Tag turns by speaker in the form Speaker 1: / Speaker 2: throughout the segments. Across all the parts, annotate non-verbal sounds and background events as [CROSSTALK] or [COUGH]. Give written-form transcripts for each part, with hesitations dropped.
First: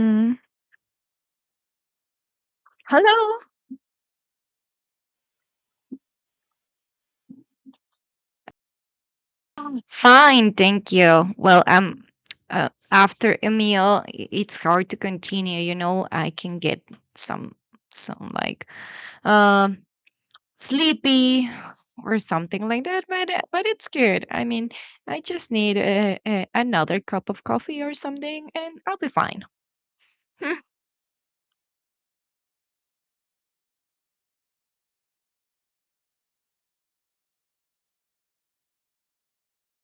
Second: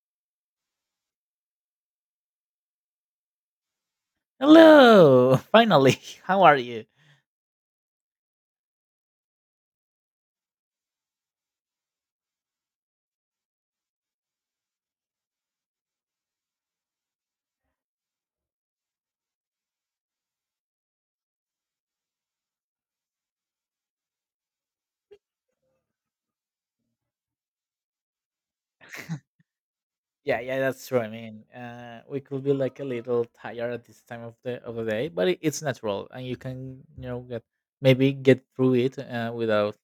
Speaker 1: Mm, Hello.
Speaker 2: Hello, [LAUGHS] finally. How are you?
Speaker 1: Fine, thank you. Well, after a meal, it's hard to continue. You know, I can get some, some like, um, sleepy or something like that. But it's good. I mean, I just need another cup of coffee or something, and I'll be fine. [LAUGHS]
Speaker 2: Yeah, yeah, that's true. I mean, we could be like a little tired at this time of the day, but it's natural, and you can get maybe get through it without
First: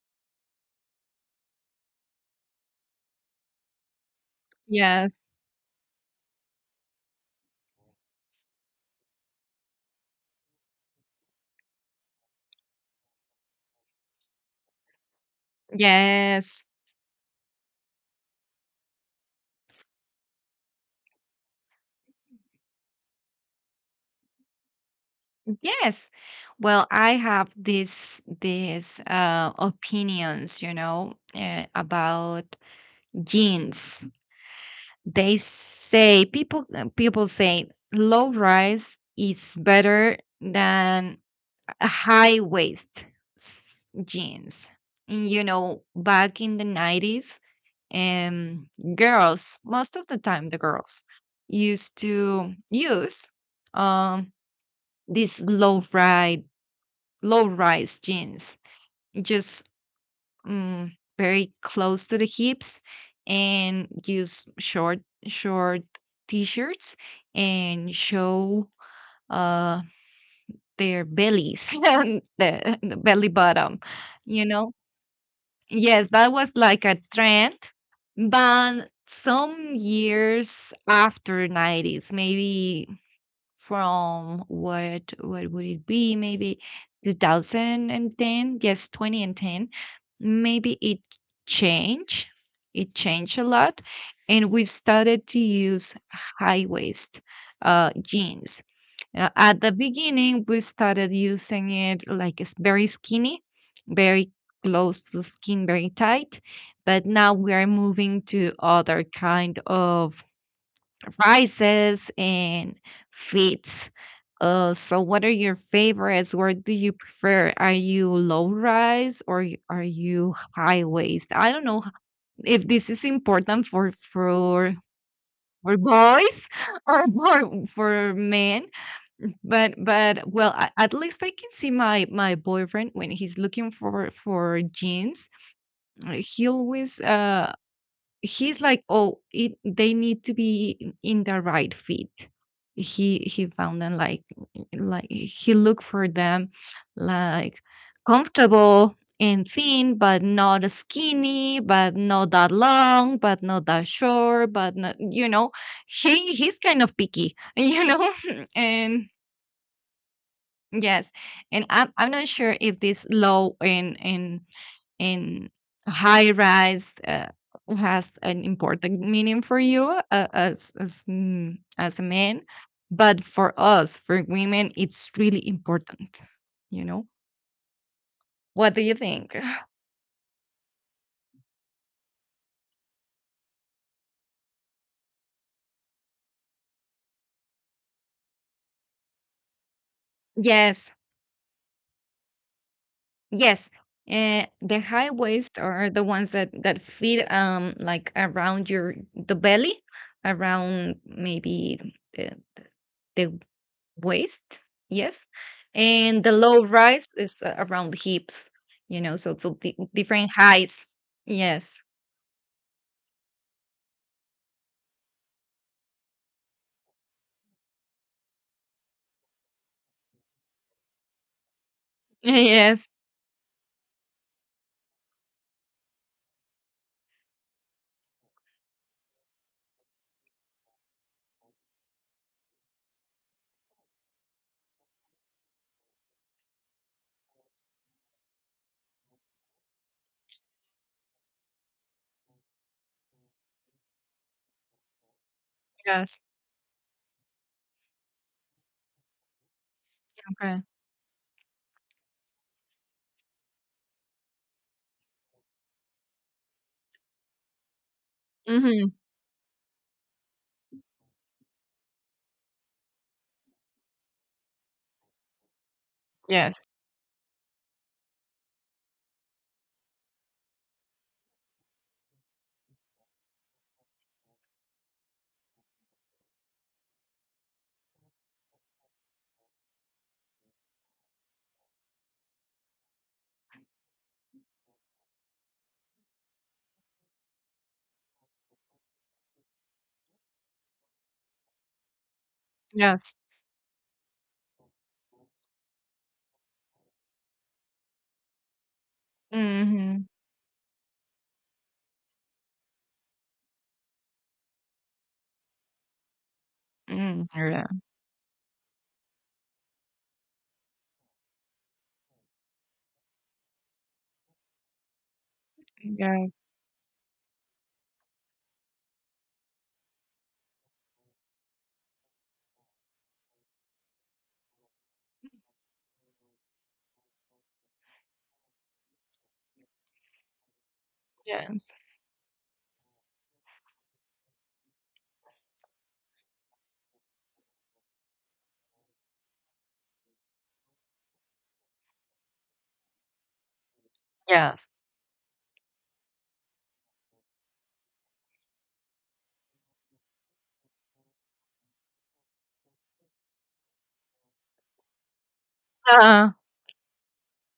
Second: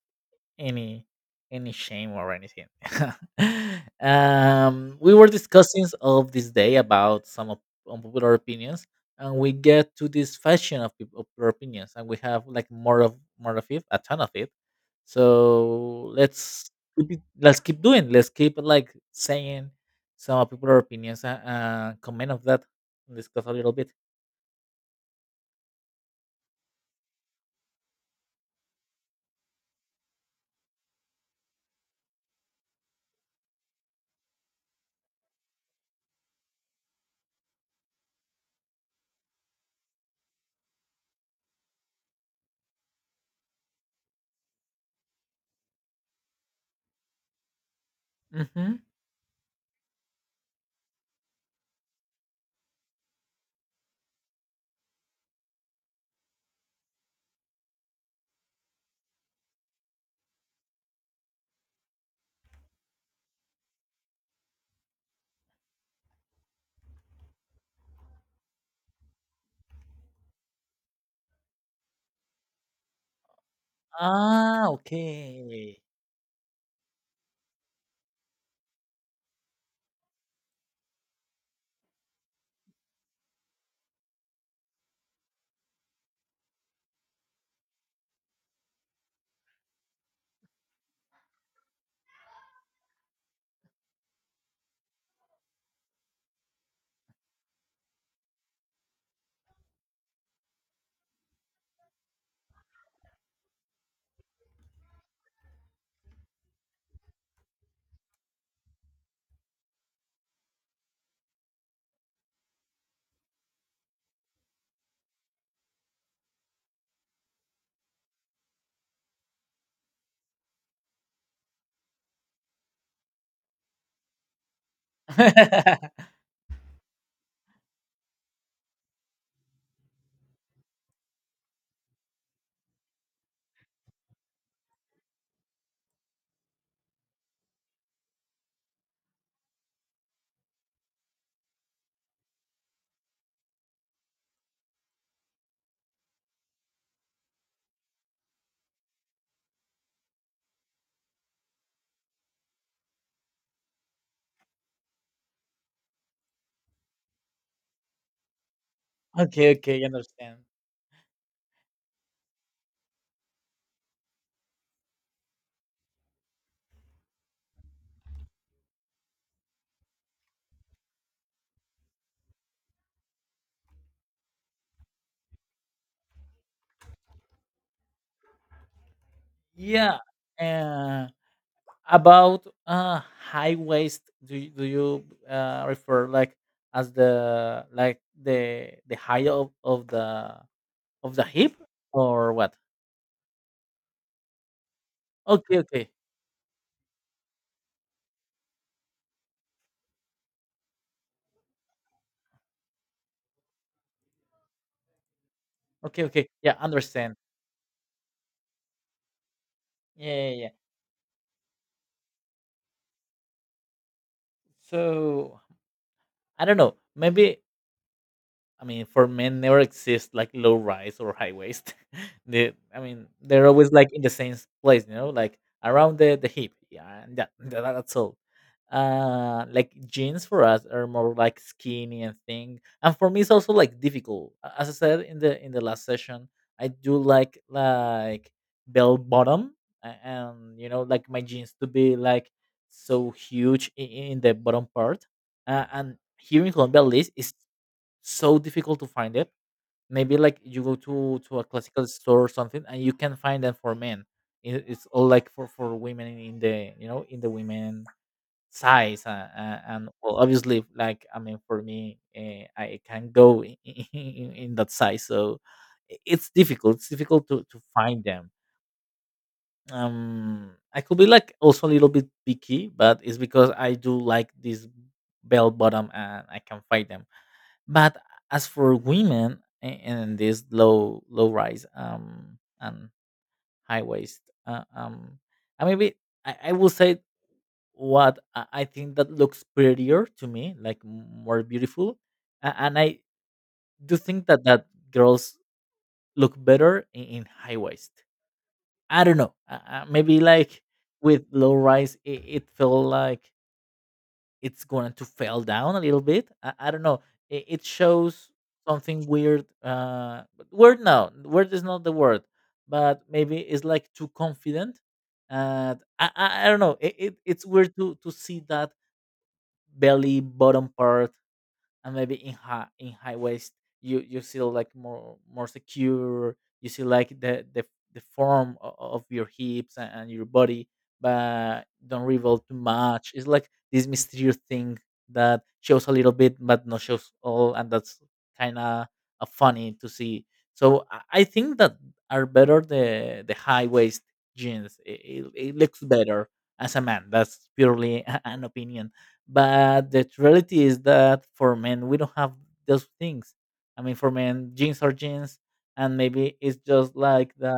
Speaker 2: any any shame or anything. [LAUGHS] We
Speaker 1: Yes.
Speaker 2: were discussing of this day about some of unpopular opinions, and we get to this fashion of popular opinions, and we have like more of it, a ton of it. So
Speaker 1: Yes.
Speaker 2: let's keep doing. Let's keep like saying some of popular opinions and comment of that. Discuss a little bit.
Speaker 1: Yes. Well, I have these opinions, you know, about jeans. They say people say low rise is better than a high waist jeans. And, you know, back in the 90s, um,
Speaker 2: Hmm.
Speaker 1: girls, most of the time, the girls used to use um these low rise, low rise jeans, just mm, very close to the hips, and use short t-shirts and show uh their bellies [LAUGHS] and the belly bottom. You
Speaker 2: Ah,
Speaker 1: know,
Speaker 2: okay.
Speaker 1: yes, that was like a trend, but some years after 90s, maybe from what would it be, maybe 2010, yes, 20 and 10, maybe it changed, it changed a lot, and we started to use high waist jeans. At the beginning we started using it like it's very skinny, very close to the skin, very tight, but now we are moving to other kind of prices and fits. So what are your favorites? What do you prefer? Are you low rise or are you high waist? I don't know if this is important for for
Speaker 2: [LAUGHS]
Speaker 1: boys [LAUGHS] or for men, but well, at least I can see my my boyfriend when he's looking for jeans. He always he's like, "Oh, it they need to be in the right fit." He found them like he looked for them like comfortable and thin, but not skinny, but not that long, but not that short, but not, you know, he's kind of picky, [LAUGHS] you know, [LAUGHS] and
Speaker 2: Okay, okay, I understand.
Speaker 1: yes, and I'm not sure if this law in high rise has an important meaning for you as a man, but for us, for women, it's really important. You know, what do you think?
Speaker 2: Yeah, uh, about high waist, do you refer like as the like the height
Speaker 1: Yes,
Speaker 2: of the hip or what?
Speaker 1: yes. The high
Speaker 2: Okay,
Speaker 1: waist
Speaker 2: okay,
Speaker 1: are the ones that that fit like around your the belly, around maybe the the, waist, yes,
Speaker 2: okay,
Speaker 1: and
Speaker 2: okay.
Speaker 1: the
Speaker 2: Yeah,
Speaker 1: low rise
Speaker 2: understand.
Speaker 1: is around the hips, you know, so so
Speaker 2: Yeah,
Speaker 1: different
Speaker 2: yeah, yeah.
Speaker 1: heights. Yes.
Speaker 2: So I don't know. Maybe I mean, for men, never exist like low rise or high waist. [LAUGHS]
Speaker 1: [LAUGHS]
Speaker 2: They, I
Speaker 1: Yes,
Speaker 2: mean, they're always like in the same place, you know, like around the hip. Yeah, and that, [LAUGHS] that's all. Like jeans for us are more like skinny and thin, and for me, it's also like difficult. As I said in the last session, I do like bell bottom, and you know, like my jeans to be like so huge in the bottom part. And
Speaker 1: yes.
Speaker 2: here in Colombia, at least, is so difficult to find it. Maybe like
Speaker 1: Okay.
Speaker 2: you go to a classical store or something, and you can find them for men. It's all like for women in the you know in the women
Speaker 1: Mm-hmm.
Speaker 2: size, and well, obviously, like I mean, for me, I can go in, [LAUGHS] in that size, so it's
Speaker 1: Yes,
Speaker 2: difficult. It's difficult to find them. I could be like also a little bit picky, but it's because I do like this bell bottom, and I can find them but as for women and this low rise and high waist, uh, um, I maybe I will say what I think that looks prettier to me, like more beautiful, and I
Speaker 1: yes.
Speaker 2: do think that that girls look better in high waist. I don't know,
Speaker 1: Mm-hmm.
Speaker 2: maybe like with low rise, it felt like it's going to fall down a little bit. I don't know.
Speaker 1: Mm-hmm.
Speaker 2: It
Speaker 1: Yeah.
Speaker 2: shows something weird. But weird no, weird is not the word, but maybe it's like too confident. And
Speaker 1: Yes.
Speaker 2: I don't know. It's weird to see that belly bottom part and maybe in high waist you you feel like more secure you see like the form of your hips and your body but
Speaker 1: Yes.
Speaker 2: don't reveal too much, it's like this mysterious thing that shows a little bit but not shows all, and that's kind of funny to see. So I think that are better the high waist
Speaker 1: Yes.
Speaker 2: jeans, it looks better as a man, that's purely [LAUGHS] an opinion, but the reality is that for men we don't have those things. I mean, for men jeans are jeans, and
Speaker 1: Uh,
Speaker 2: maybe it's just like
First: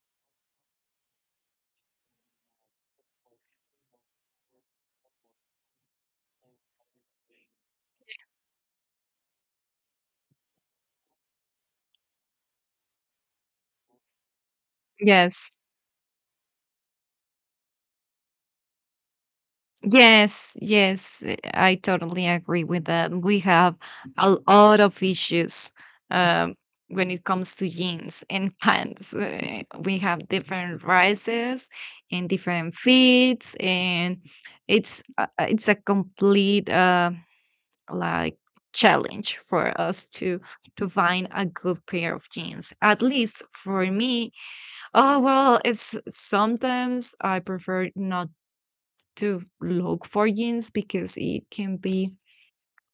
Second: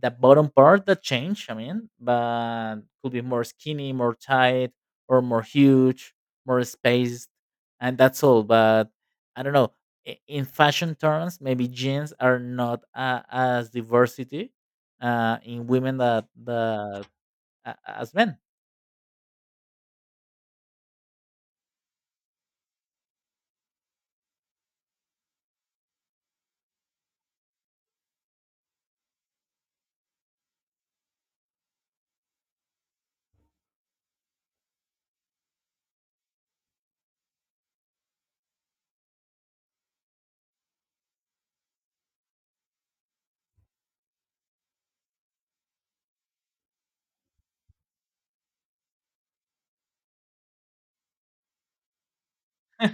Speaker 2: the bottom part that change. I mean, but could be more skinny, more tight, or more huge, more spaced, and that's all. But I don't know, in fashion terms maybe jeans are not as diversity
Speaker 1: yes.
Speaker 2: in women that as men.
Speaker 1: Yes, yes, I totally agree with that. We have a lot of issues, um, when it comes to jeans and [LAUGHS] pants. We have different rises and different fits, and it's a complete like challenge for us to find a good pair of jeans. At least for me, oh well, it's sometimes I prefer not to look for jeans because it can be,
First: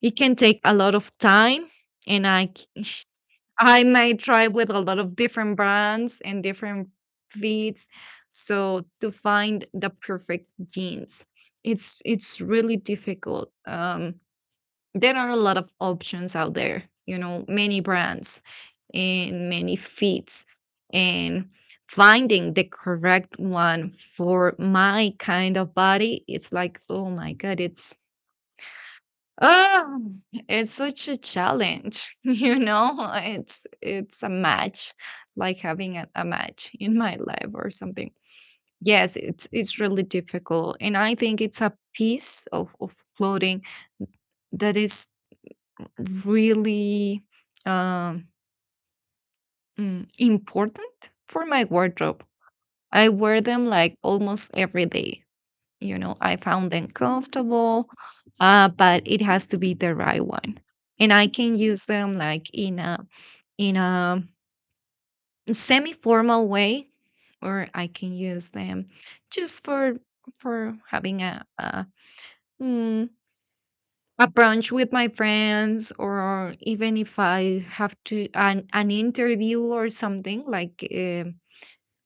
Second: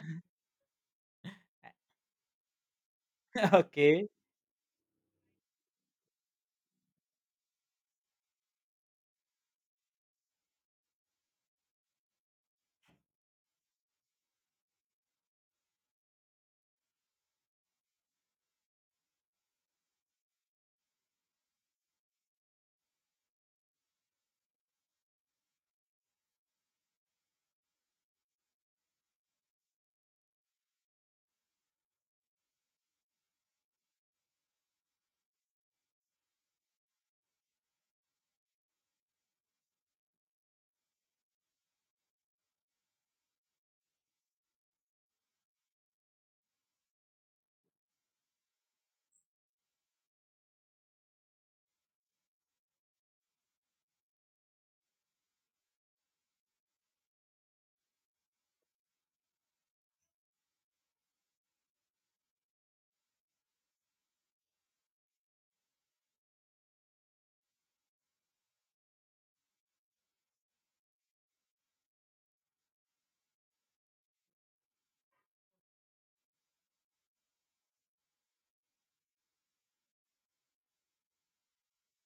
Speaker 1: it can take a lot of time, and [LAUGHS]
Speaker 2: [LAUGHS]
Speaker 1: I
Speaker 2: Okay.
Speaker 1: might try with a lot of different brands and different fits, so to find the perfect jeans, it's really difficult. There are a lot of options out there, you know, many brands in many fields, and finding the correct one for my kind of body, it's like, oh my god, it's, oh, it's such a challenge. [LAUGHS] You know, it's a match, like having a match in my life or something, yes, it's really difficult, and I think it's a piece of clothing that is really, um, important for my wardrobe. I wear them like almost every day. You know, I found them comfortable, but it has to be the right one. And I can use them like in a, in a semi-formal way, or I can use them just for having mm, a brunch with my friends, or even if I have to an interview or something like. Um,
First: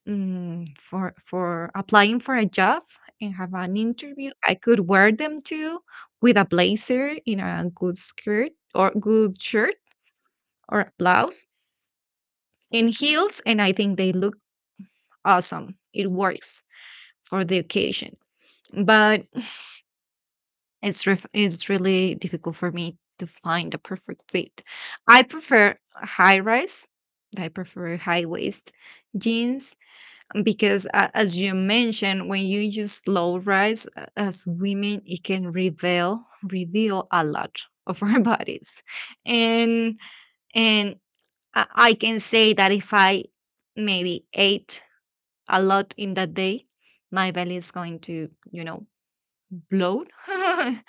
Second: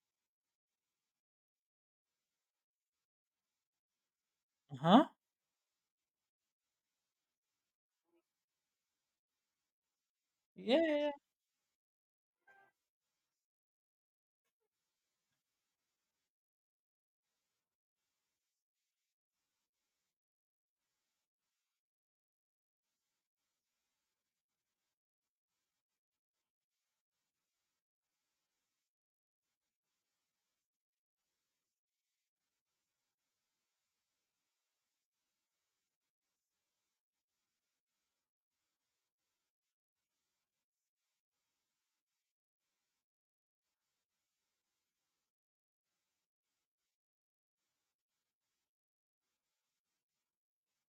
Speaker 1: Mm, For applying for a job and have an interview, I could
Speaker 2: Uh-huh.
Speaker 1: wear them too with a blazer in a good skirt or good shirt
Speaker 2: Yeah,
Speaker 1: or
Speaker 2: yeah, yeah.
Speaker 1: blouse and heels, and I think they look awesome. It works for the occasion, but it's ref it's really difficult for me to find a perfect fit. I prefer high rise. I prefer high waist jeans because, as you mentioned, when you use low rise, as women, it can reveal a lot of our [LAUGHS] bodies, and and I can say that if I maybe ate a lot in that day, my belly is going to, you know, blown [LAUGHS]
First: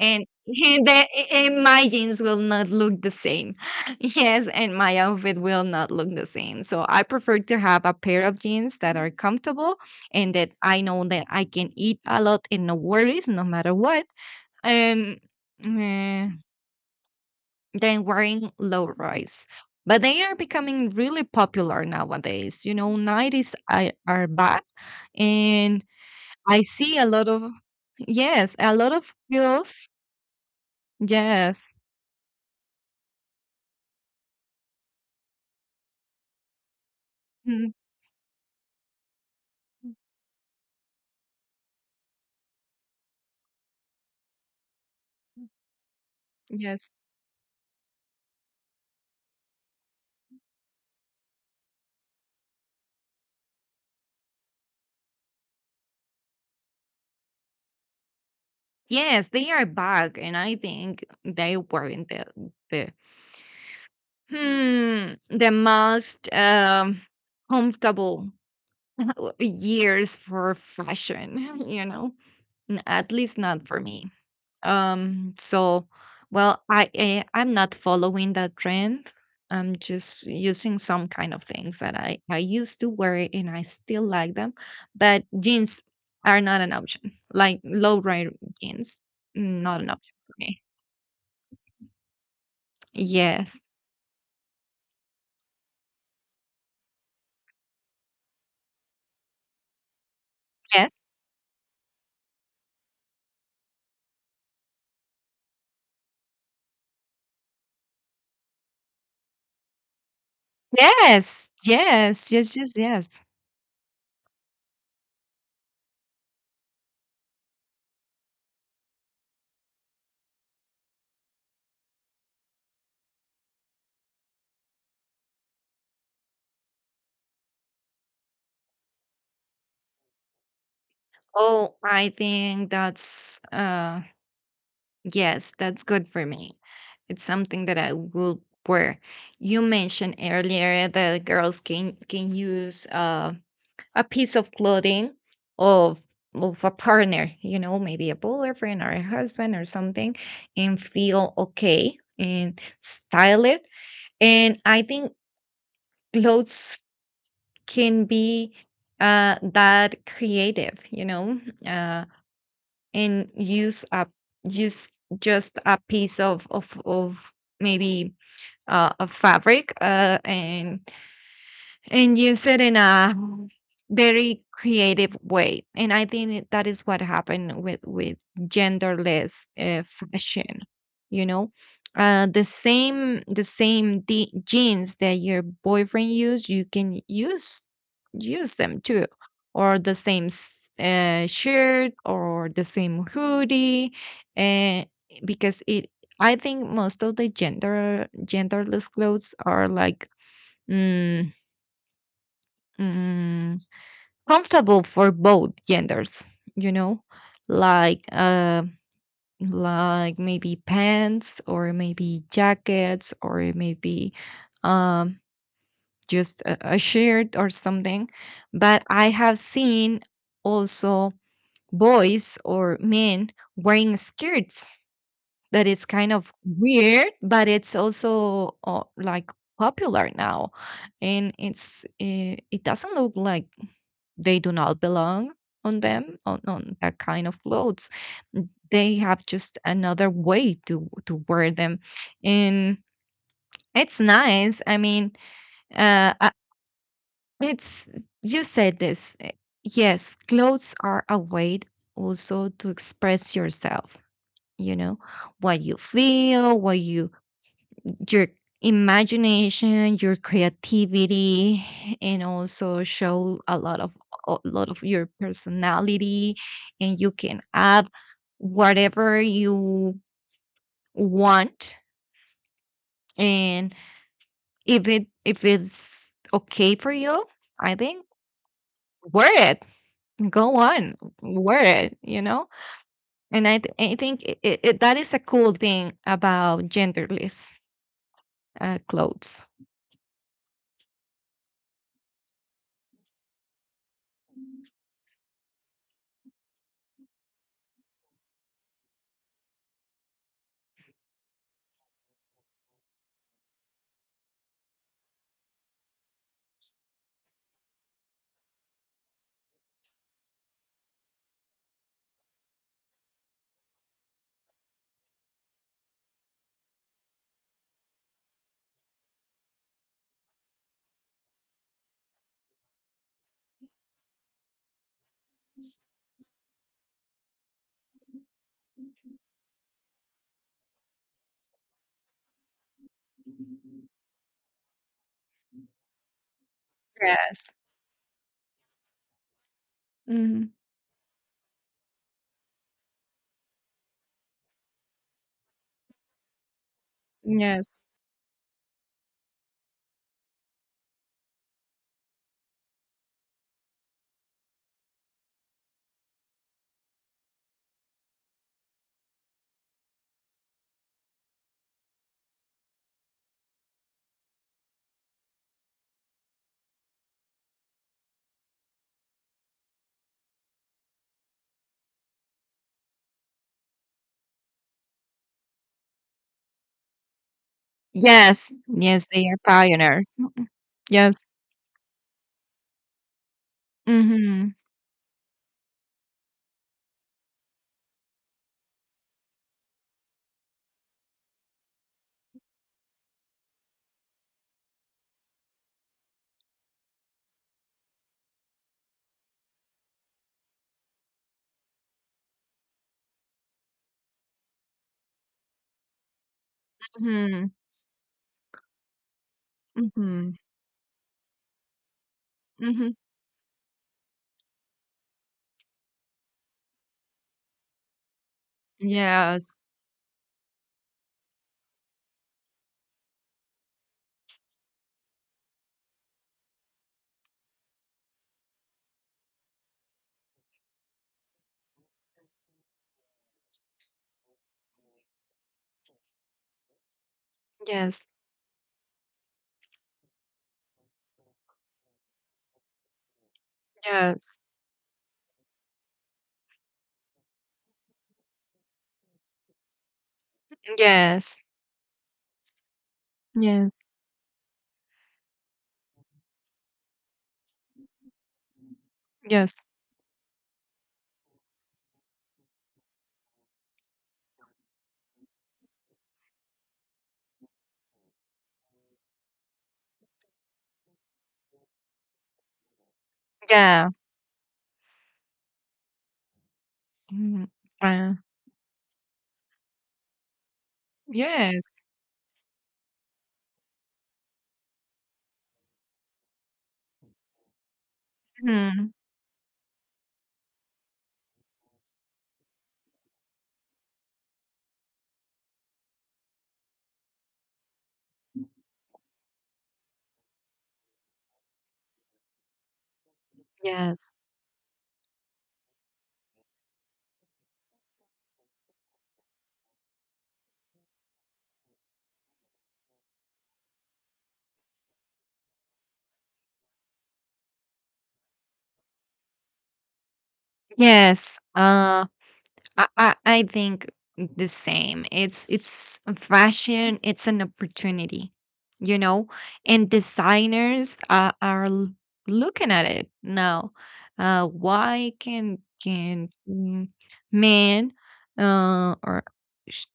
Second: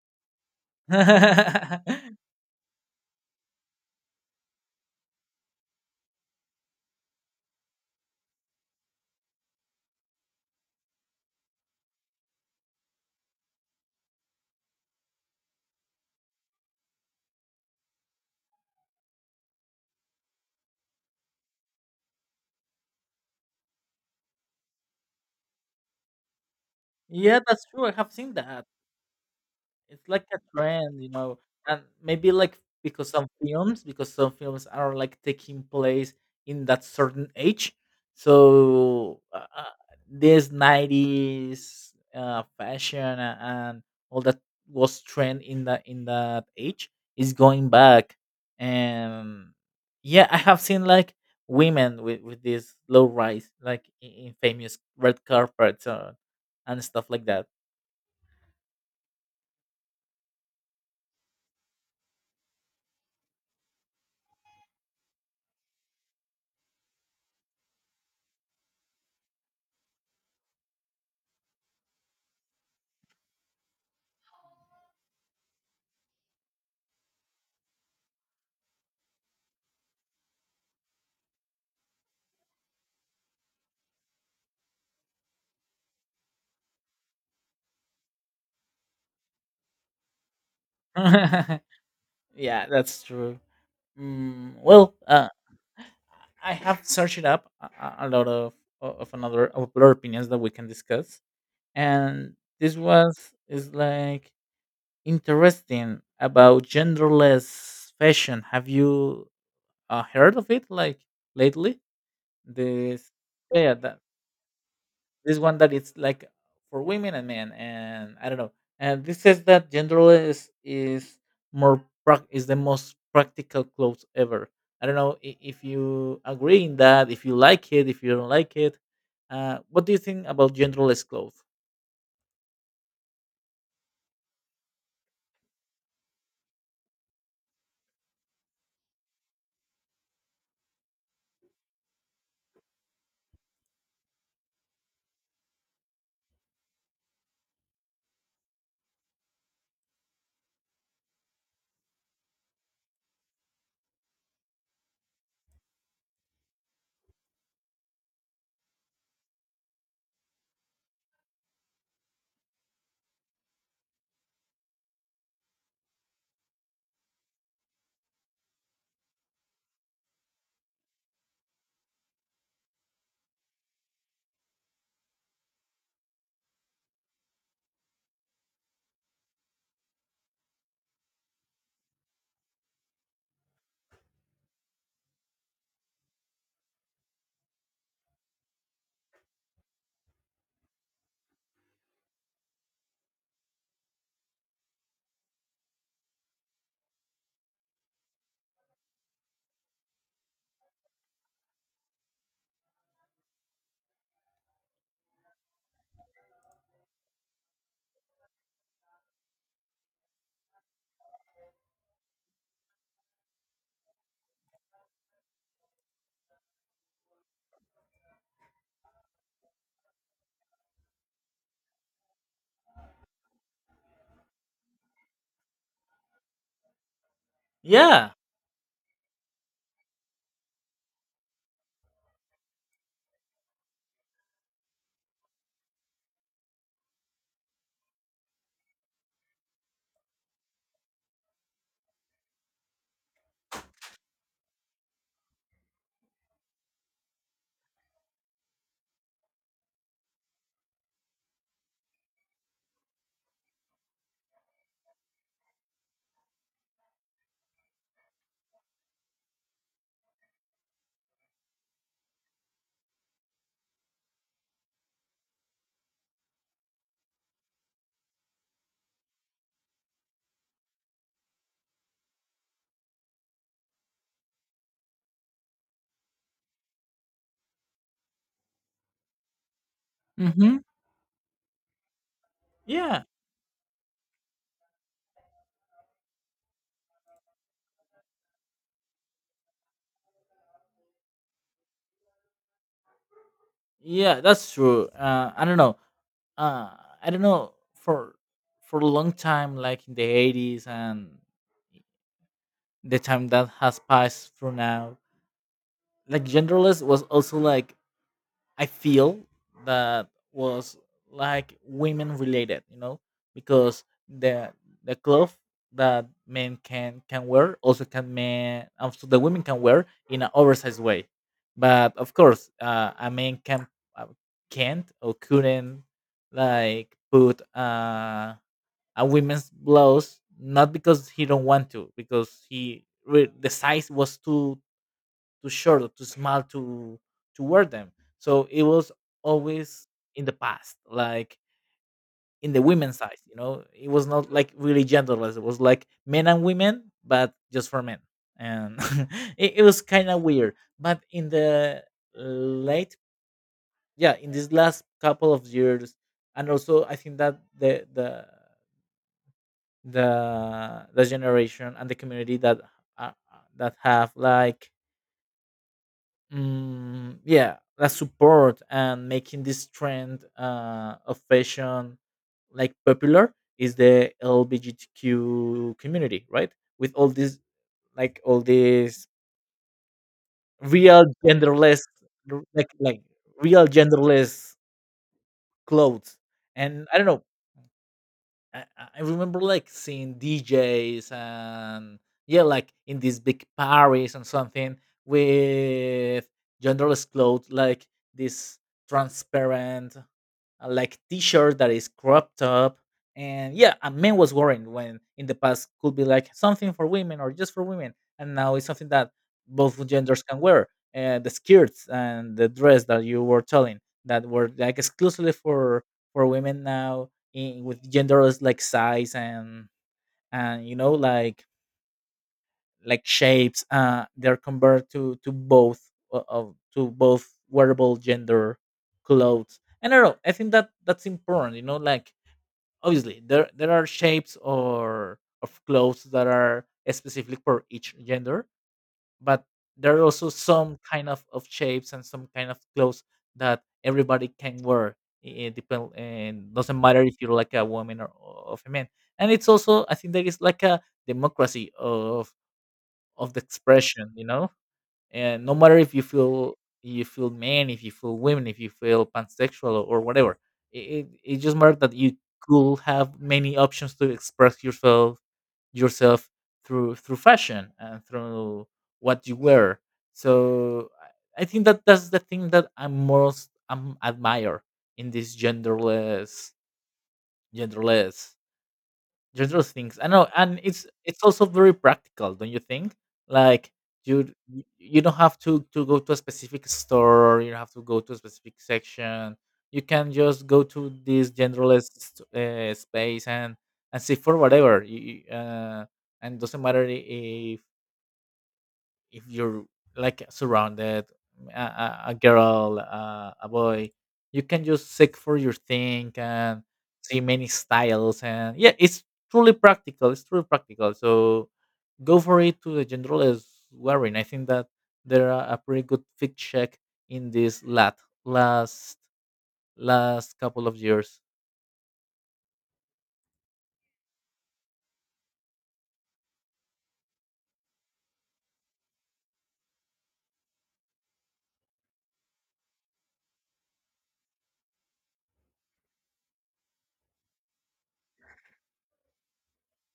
Speaker 1: and [LAUGHS] my jeans
Speaker 2: [LAUGHS]
Speaker 1: will not look the same. [LAUGHS] Yes, and my outfit will not look the same, so I prefer to have a pair of jeans that are comfortable and that I know that I can eat a lot and no worries, no matter what, and eh, then wearing low rise, but they are becoming really popular nowadays, you know, 90s are back, and I see a lot
Speaker 2: Yeah,
Speaker 1: of,
Speaker 2: that's true. I have seen
Speaker 1: yes,
Speaker 2: that.
Speaker 1: a lot of girls.
Speaker 2: It's like a trend, you know,
Speaker 1: Yes.
Speaker 2: and maybe like because some films are like taking place in that certain age.
Speaker 1: Mhm.
Speaker 2: So this '90s fashion and all that was trend in that age
Speaker 1: Yes.
Speaker 2: is going back, and yeah, I have seen like women with this low rise, like in famous red carpets and stuff like that.
Speaker 1: Yes, they are back, and I think they weren't the, the most comfortable [LAUGHS] years for fashion. [LAUGHS] You know. At least not for me. So well, I, I'm not following that trend, I'm just using some kind of things that I used to wear and I still like them, but jeans are not an option, like low rate jeans, not an option for me.
Speaker 2: [LAUGHS] Yeah, that's true.
Speaker 1: Yes,
Speaker 2: Mm, well, I have searched up a lot of another of other opinions that we can
Speaker 1: yes,
Speaker 2: discuss, and this was is like interesting about genderless fashion. Have you heard of it? Like
Speaker 1: yes,
Speaker 2: lately,
Speaker 1: yes, yes. Yes,
Speaker 2: this
Speaker 1: yes.
Speaker 2: yeah, yeah, that this one that it's like for women and men, and I don't know, and this says that genderless is is the most practical clothes ever. I don't know, if you agree in that, if you like it, if you don't like it, what do you think about genderless clothes?
Speaker 1: oh I think that's Yes, that's good for me. It's something that I will wear. You mentioned earlier that girls can use a piece of clothing of of a partner, you know, maybe a boyfriend or a husband or something, and feel okay and style it. And I think clothes can be that creative, you know. Uh, and use a Use just a piece of maybe a fabric and use it in a very creative way. And I think that is what happened with genderless fashion. You know, the same, the same jeans that your boyfriend used, you can use them too, or the same shirt, or the same hoodie, uh, because it. I think most of the genderless clothes are like, mm, mm, comfortable for both genders, you know, like uh like maybe pants or maybe jackets or maybe, um just a shirt or something, but I have seen also boys or men wearing skirts, that is kind of weird, but it's
Speaker 2: Yeah.
Speaker 1: also like popular now, and it's it doesn't look like they do not belong on them, on that kind of clothes. They have just another way to wear them, and it's nice, I mean, uh uh, it's, you said this, yes, clothes are a way also to express yourself, you know, what you feel, what you, your imagination, your creativity, and also show a lot of, a lot of your personality, and you can add whatever you want. And if it, if it's okay for you, I think, wear it.
Speaker 2: Mm-hmm.
Speaker 1: Go on, wear it. You know,
Speaker 2: Yeah,
Speaker 1: and I think that is a cool thing about genderless clothes.
Speaker 2: yeah, that's true. I don't know. Uh, I don't know for a long time, like in the 80s and the time that has passed for now. Like genderless was also like I feel that was like women related, you know, because the cloth that men can wear also can men also the women can wear in an oversized way, but of course a man can uh, can't or couldn't like put a women's blouse, not because he don't want to, because he the size was too too short or too small to
Speaker 1: Yes.
Speaker 2: wear them. So it was always in the
Speaker 1: hmm
Speaker 2: past, like in the women's size. You know, it was not like really genderless. It was like men and women, but just
Speaker 1: Yes.
Speaker 2: for men, and [LAUGHS] it was kind of weird. But in the late, yeah, in these last couple of years, and also I think that the generation and the community that are, that have like yeah that support and making this trend of fashion like popular is the LGBTQ community, right? With all these like all
Speaker 1: Yes, yes,
Speaker 2: these
Speaker 1: they are pioneers.
Speaker 2: real
Speaker 1: Yes.
Speaker 2: genderless like real genderless
Speaker 1: Mhm.
Speaker 2: clothes, and I don't know, I, I remember like seeing DJs and yeah, like in these big parties and something with genderless clothes, like this transparent like t-shirt that is cropped up, and yeah, a man was wearing when in the past could be like something for women or
Speaker 1: Mhm.
Speaker 2: just for women, and now it's something that both genders
Speaker 1: Mhm.
Speaker 2: can wear. Uh, the skirts and the dress
Speaker 1: Mhm.
Speaker 2: that you were telling that were like exclusively for women now in, with genderless like size
Speaker 1: Yes.
Speaker 2: and you know like shapes they're converted to both o- of to both wearable gender clothes, and I don't know, I think that that's important, you know, like obviously there are shapes or of clothes that are specific for each
Speaker 1: Yes,
Speaker 2: gender, but there are also some kind of shapes and some kind of clothes that everybody
Speaker 1: yes,
Speaker 2: can wear. It depend and doesn't matter if you're like a woman or of a man, and it's also I think there is like a
Speaker 1: yes,
Speaker 2: democracy of the
Speaker 1: yes,
Speaker 2: expression, you know, and no matter if you feel you feel man, if you feel women, if you feel
Speaker 1: yes,
Speaker 2: pansexual or whatever, it, it, it just matters that you could have many options to express yourself through fashion and through what you wear. So I think that that's the thing that I most
Speaker 1: yeah,
Speaker 2: um, admire in this
Speaker 1: mhm, uh,
Speaker 2: genderless just those things. I know, and it's also very
Speaker 1: yes,
Speaker 2: practical, don't you think? Like you don't have to go to a specific store. You don't have to go to a specific
Speaker 1: mhm,
Speaker 2: section. You can just go to this genderless space and see for whatever. And doesn't matter if you're like surrounded a girl a boy,
Speaker 1: yes,
Speaker 2: you can just seek for your thing and see many styles, and yeah it's truly practical, it's truly practical. So go for it to the genderless wearing. I think that there are a pretty good fit check in this lat last last couple of years.
Speaker 1: yes, I think the same. It's fashion. It's an opportunity, you know, and designers are looking at it now. Why can men uh, or sh-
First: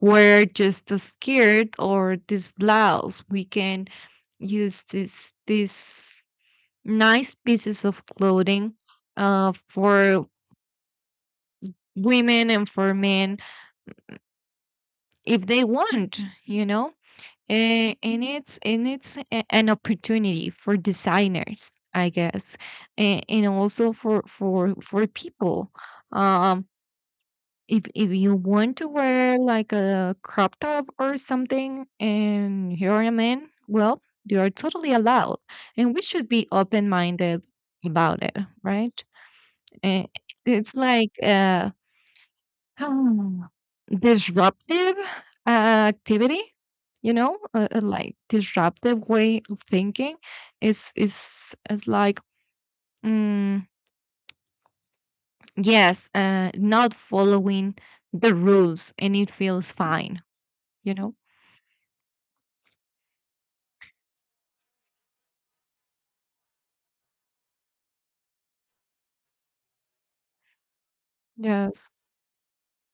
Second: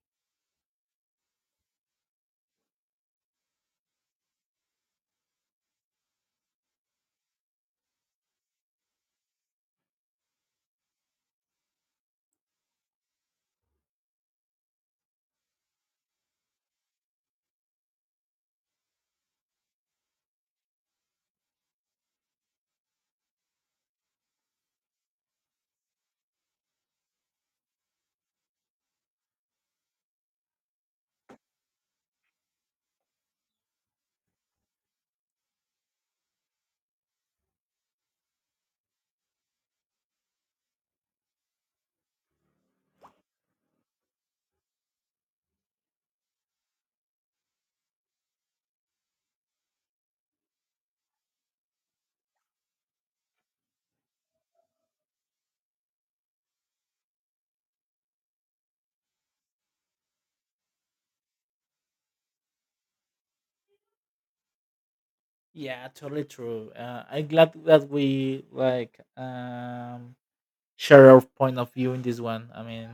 Speaker 1: wear just a skirt or this blouse? We can use this this nice pieces of clothing for women and for men if they want, you know. And it's, and it's an opportunity for designers, I guess, and also for for people. Um, if you want to wear like a crop top or something, and you're a man, well, you are totally allowed, and we should be open minded about it, right? Eh, it's like uh Oh, disruptive activity, you know, like disruptive way of thinking is like, mm, yes, not following the rules, and it feels fine, you know.
Speaker 2: Yeah, totally true, I'm glad that we like share our point of
Speaker 1: Yes,
Speaker 2: view in this one. I mean,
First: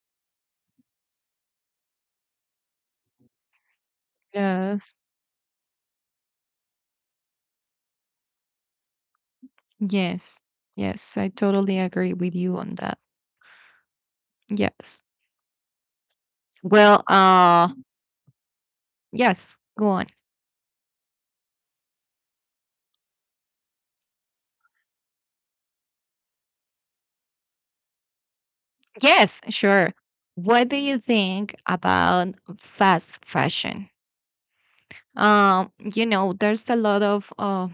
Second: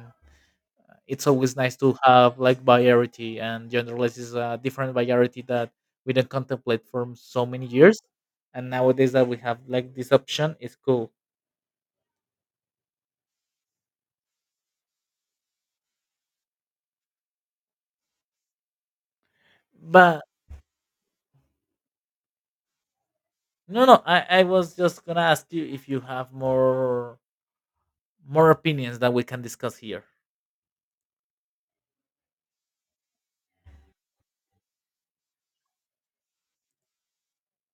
Speaker 2: it's always nice to have like variety, and genderless is a different
Speaker 1: yes,
Speaker 2: variety that we didn't contemplate for so many years, and nowadays that we have like this
Speaker 1: yes,
Speaker 2: option it's cool.
Speaker 1: yes. I totally agree with you on that. Yes. Well, yes. Go on.
Speaker 2: But no no I was just gonna ask you if you have more opinions that we can
Speaker 1: Yes,
Speaker 2: discuss
Speaker 1: sure.
Speaker 2: here.
Speaker 1: What do you think about fast fashion? You know, there's a lot of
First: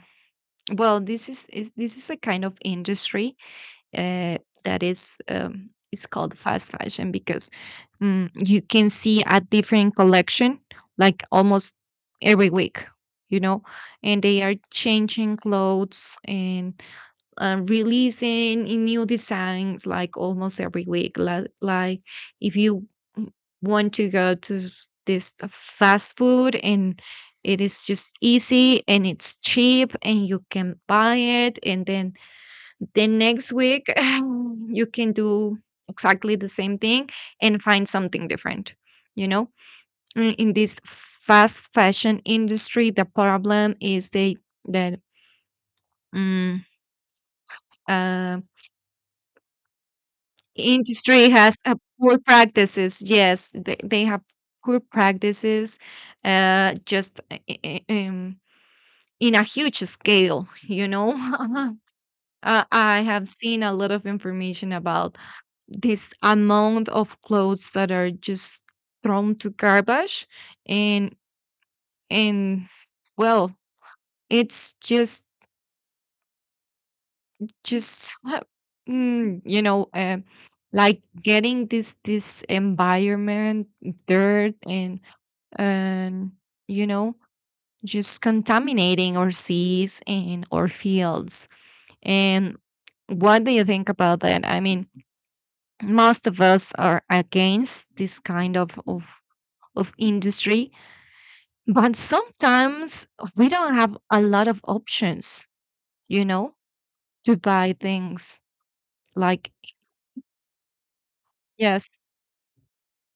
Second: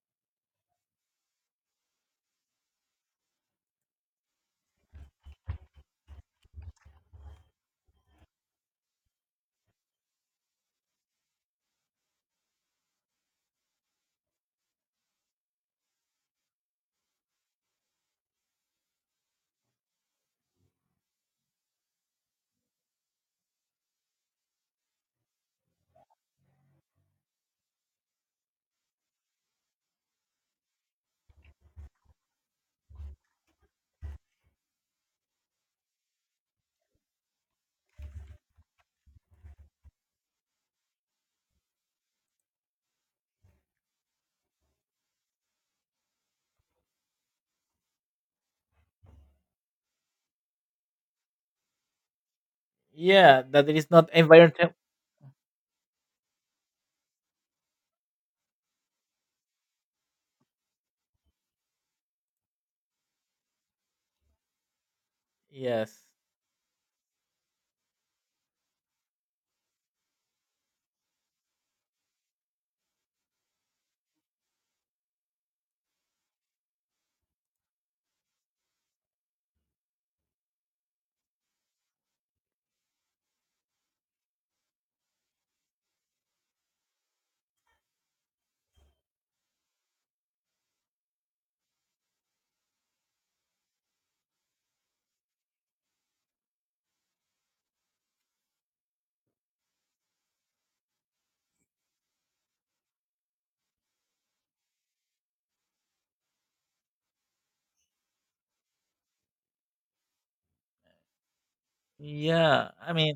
Speaker 1: well this is a kind of industry uh that is called fast fashion because, you can see a different collection like almost every week, you know, and they are changing clothes and, releasing in new designs like almost every week. Like, if you w- want to go to this fast food. And it is just easy and it's cheap and you can buy it, and then the next week [LAUGHS] you can do exactly the same thing and find something different, you know. In this fast fashion industry the problem is they that um, industry has poor practices.
Speaker 2: Yeah,
Speaker 1: Yes,
Speaker 2: that it
Speaker 1: they,
Speaker 2: is
Speaker 1: they
Speaker 2: not
Speaker 1: have
Speaker 2: environmental.
Speaker 1: poor practices, uh, just uh, i- i- um, in a huge scale, you know. [LAUGHS] I have seen a lot of information about
Speaker 2: Yes.
Speaker 1: this amount of clothes that are just thrown to garbage, and and well, it's just [LAUGHS] you know, like getting this environment dirt, and you know, just contaminating our seas and our fields. And what do you think about that? I mean, most of us are against this kind of industry, [LAUGHS] but sometimes we don't have a lot of options, you know, to buy things like. Yes,
Speaker 2: Yeah, I mean,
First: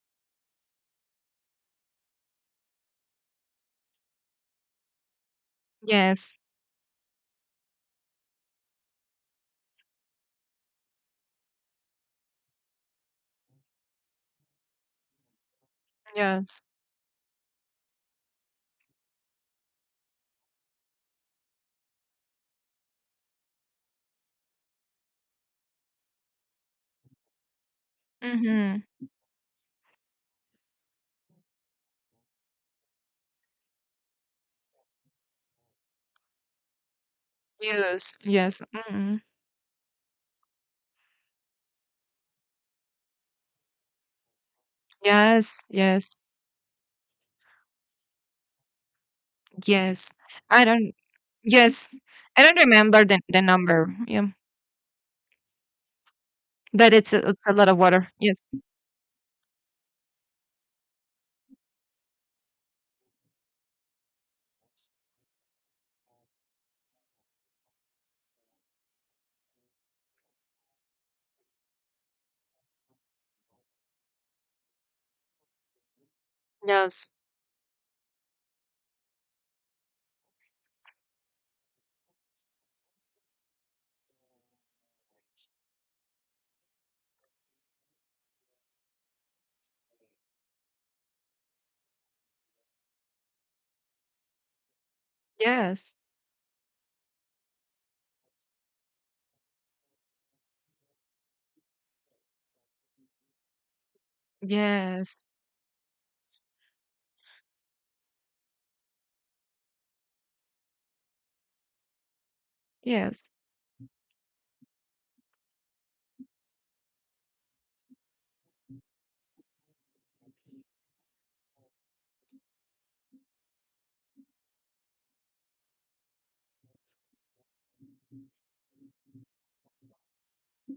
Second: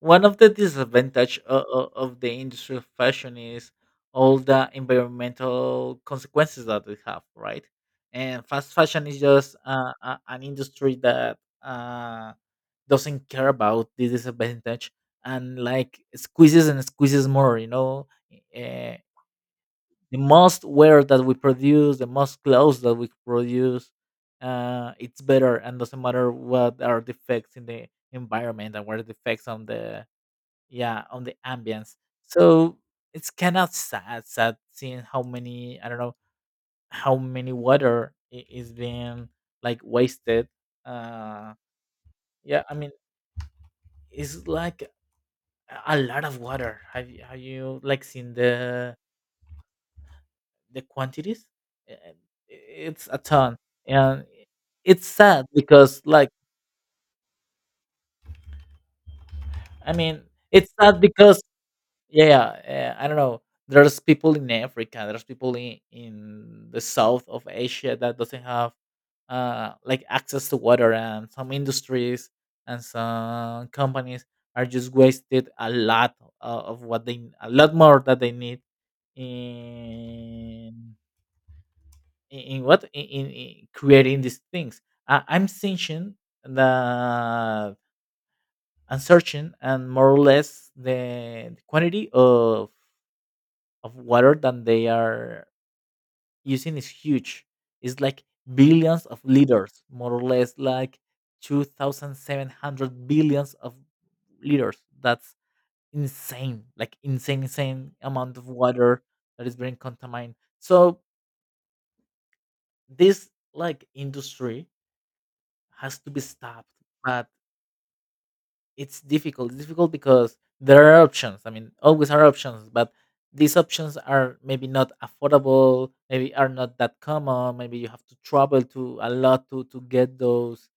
Speaker 2: one of the disadvantage of the industry of fashion is all the environmental
Speaker 1: yes,
Speaker 2: consequences that we have, right? And fast fashion is just an industry that doesn't care about the disadvantage and like
Speaker 1: yes,
Speaker 2: squeezes and squeezes more, you know. Eh, the most wear that we produce, the most clothes that we produce, it's better and doesn't matter what are the effects in the environment
Speaker 1: mm-hmm.
Speaker 2: and what are the effects on the, yeah, on the ambience. So it's kind of sad, sad seeing how many, I don't know how many water
Speaker 1: Yes, yes,
Speaker 2: is
Speaker 1: mm-hmm.
Speaker 2: being like wasted. Uh, yeah, I mean it's like a
Speaker 1: Yes,
Speaker 2: a
Speaker 1: yes,
Speaker 2: lot of water. Have you like seen the
Speaker 1: yes. i don't
Speaker 2: quantities? uh,
Speaker 1: Yes. I don't remember
Speaker 2: it's a
Speaker 1: the
Speaker 2: ton.
Speaker 1: number.
Speaker 2: And
Speaker 1: Yeah.
Speaker 2: it's sad because, like,
Speaker 1: But it's a lot of water. Yes.
Speaker 2: I mean, it's sad because yeah, I don't know, there's people in Africa, there's people in, the south of Asia that doesn't have, like, access to water, and some industries and some companies are just wasted a lot, uh, of what
Speaker 1: Yes.
Speaker 2: they a lot more that they need in in what in creating these things. I'm searching the and searching and more or less the quantity of water that they are
Speaker 1: Yes.
Speaker 2: using is huge. It's like billions of liters, more or less, like 2700 billions of liters.
Speaker 1: Yes.
Speaker 2: That's insane, like insane amount of water that is being contaminated. So
Speaker 1: Yes.
Speaker 2: this like industry has to be stopped. But it's difficult. It's difficult because there are options. I mean, always are options, but these options are maybe not affordable, maybe are not that common. Maybe you have to travel to a lot to get those.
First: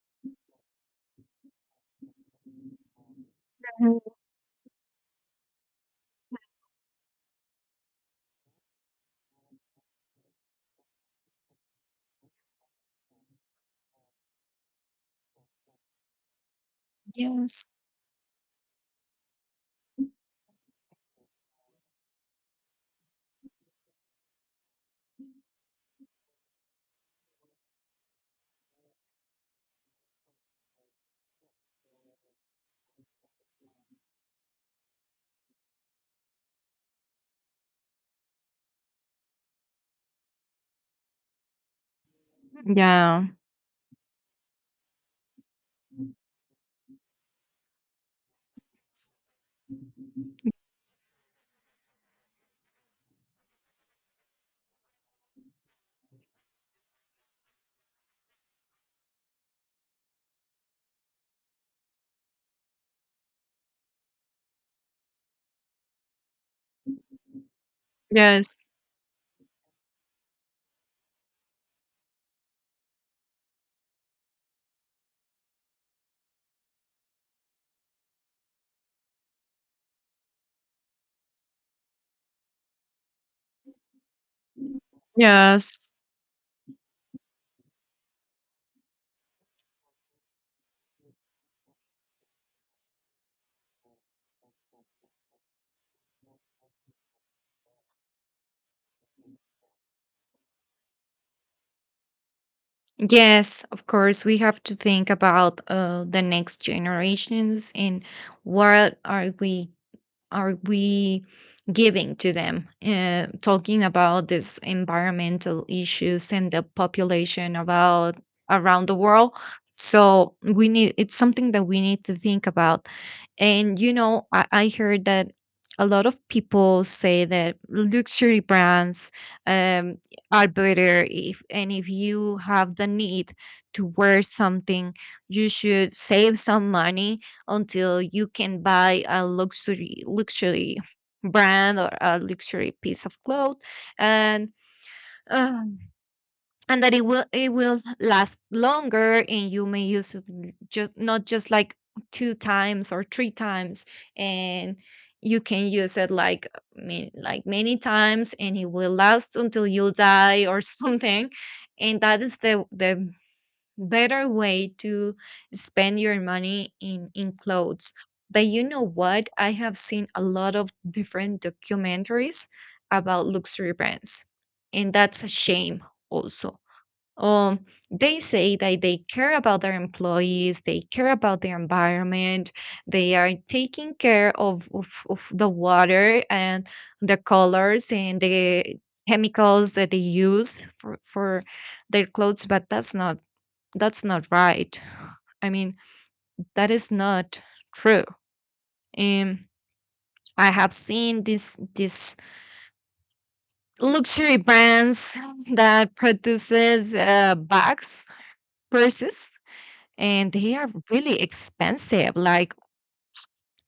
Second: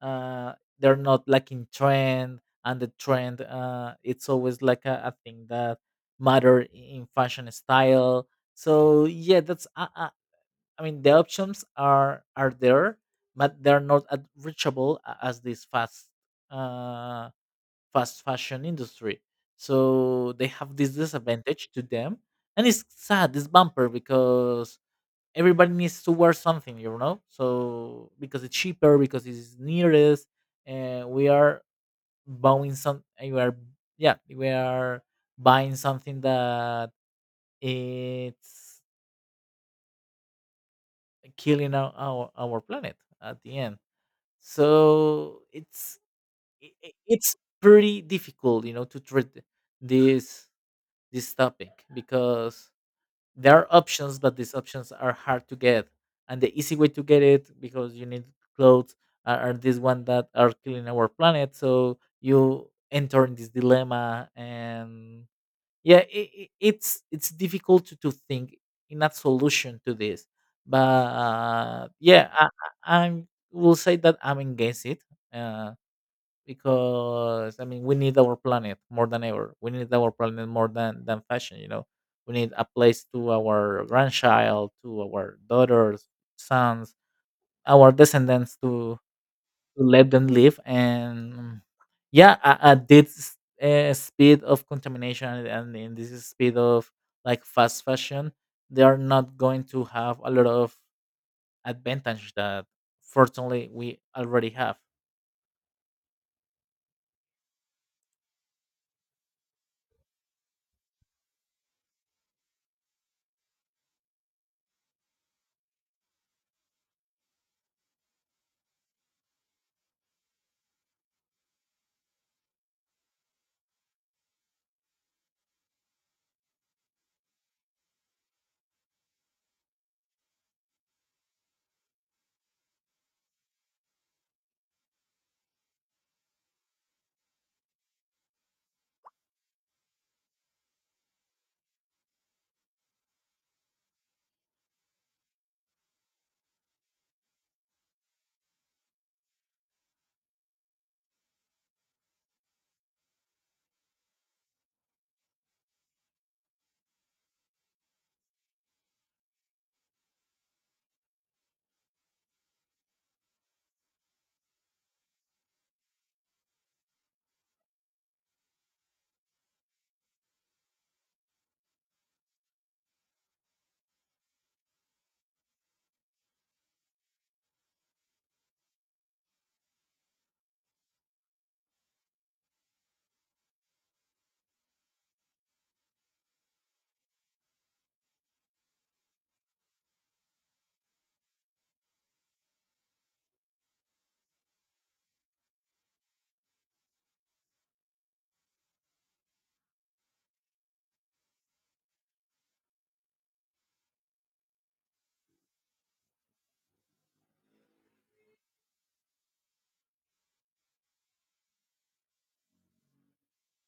Speaker 2: Uh, they're not like in trend, and the trend,
Speaker 1: Mhm.
Speaker 2: it's always like a thing that matter in fashion style. So yeah, I mean, the options are there, but they're not as reachable as this uh,
Speaker 1: Yes.
Speaker 2: fast fashion industry. So they have this disadvantage to them, and it's sad. It's bumper because everybody needs to wear something. So because it's cheaper, because it's nearest, and we are buying some. We are yeah, we are buying something that it's killing our planet
Speaker 1: Yeah.
Speaker 2: at the end. So it's pretty difficult to treat this topic because there are options but these options are hard to get and the easy way to get it because you need clothes are these one that are killing our planet, so you enter in this dilemma, and yeah, it's difficult to think
Speaker 1: Yes.
Speaker 2: in a solution to this. But yeah, I will say that I'm against it, uh, because I mean we need our planet more than ever, we need our planet more than fashion. We need a place to our grandchild, to our
Speaker 1: Yes.
Speaker 2: daughters, sons, our descendants, to let them live, and yeah, at this speed of contamination, and in this speed of like fast fashion, they are not going to have a lot of advantage that
Speaker 1: Yes,
Speaker 2: fortunately
Speaker 1: of
Speaker 2: we
Speaker 1: course, we
Speaker 2: already
Speaker 1: have to
Speaker 2: have.
Speaker 1: think about the next generations and what are we are we giving to them, talking about these environmental issues and the population about around the world. So we need — it's something that we need to think about. And you know, I heard that a lot of people say that luxury brands um, are better. If and if you have the need to wear something, you should save some money until you can buy a luxury brand or a luxury piece of cloth. And um, that it will last longer and you may use it, just not just like two times or three times, and you can use it like like many times, and it will last until you die or [LAUGHS] something. And that is the better way to spend your money in clothes. But you know what, I have seen a lot of different documentaries about luxury brands, and that's a shame also. um they say that they care about their employees, they care about the environment, they are taking care of the water and the colors and the chemicals that they use for their clothes. But that's not right. I mean, that is not true. Um, I have seen this luxury brands that produces bags, purses, and they are really expensive, like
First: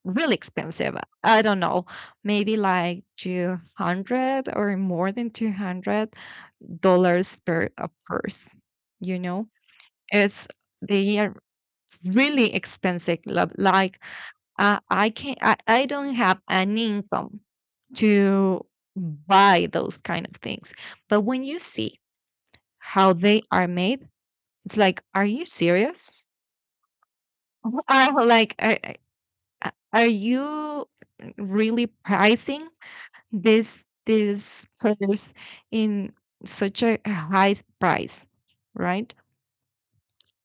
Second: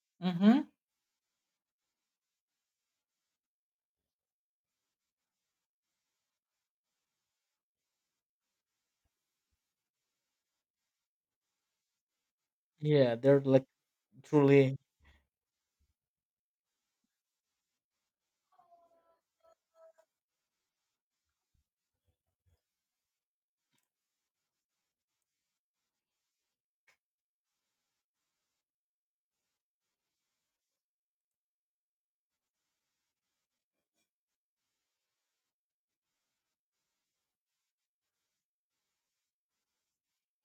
Speaker 1: really
Speaker 2: Hmm.
Speaker 1: expensive. I don't know, maybe like 200 or more than $200 per a purse. You know, it's — they are really
Speaker 2: Yeah,
Speaker 1: expensive,
Speaker 2: they're like
Speaker 1: like.
Speaker 2: truly.
Speaker 1: I can't. I don't have an income to buy those kind of things. But when you see how they are made, it's like, are you serious? [LAUGHS] I'm like, are you really pricing this purse in such a high price, right?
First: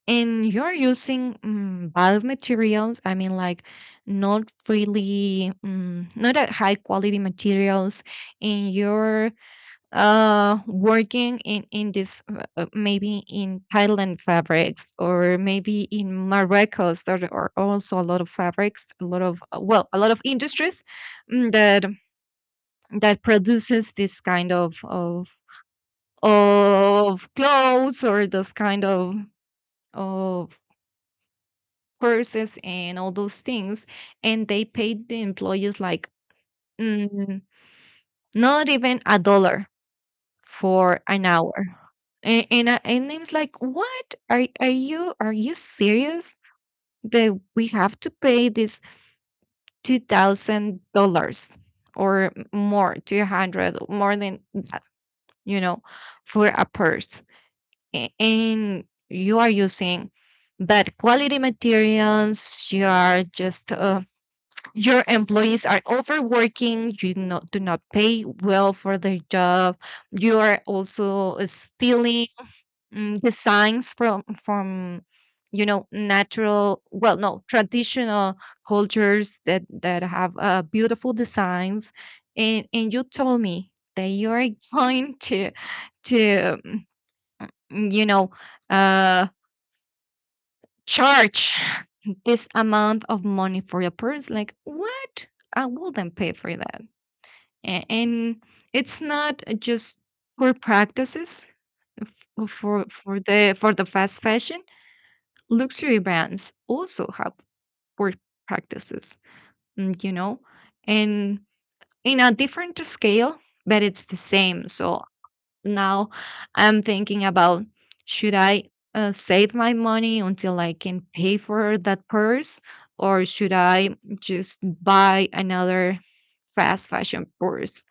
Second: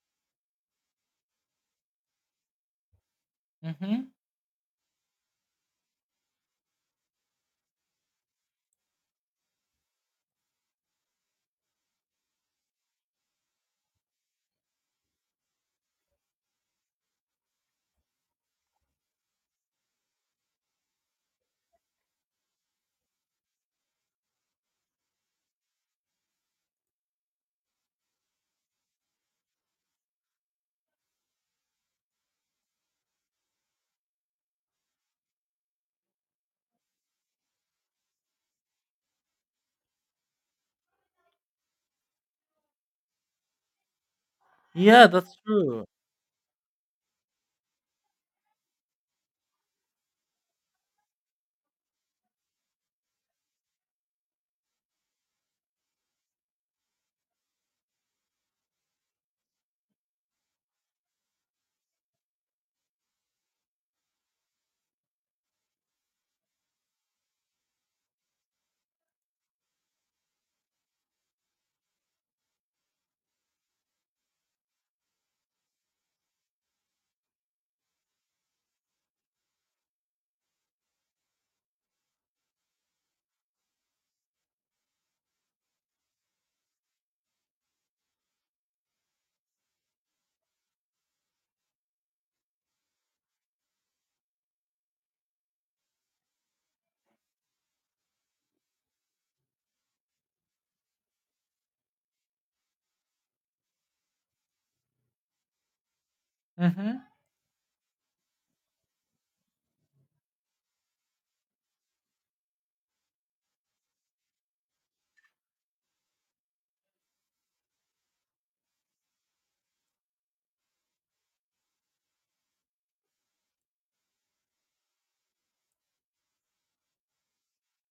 Speaker 1: And you're using, bulk materials. I mean, like
Speaker 2: Hmm.
Speaker 1: not really, not at high quality materials. And you're working in this maybe in Thailand fabrics, or maybe in Morocco. So there are also a lot of fabrics, a lot of a lot of industries, that that produces this kind of clothes, or this kind of courses, and all those things. And they paid the employees like, mm, not even a dollar for an hour. And and I was like, what, are
Speaker 2: Yeah,
Speaker 1: you — are
Speaker 2: that's
Speaker 1: you
Speaker 2: true.
Speaker 1: serious that we have to pay this $2,000, or more, 200 more than that, you know, for a purse? And you are using bad quality materials, you are just your employees are overworking, you not, do not pay well for their job, you are also stealing, designs from you know, natural well no traditional cultures that that have beautiful designs, and you told me that you are [LAUGHS] going to you know, uh charge [LAUGHS] this amount of money for your person, like what? I wouldn't pay for that. And it's not just poor practices f- for the fast fashion. Luxury brands
Speaker 2: Hmm.
Speaker 1: also have poor practices, you know, and in a different scale, but it's the same. So now I'm thinking about, should I save my money until I can pay for that purse, or should I just buy another fast fashion purse?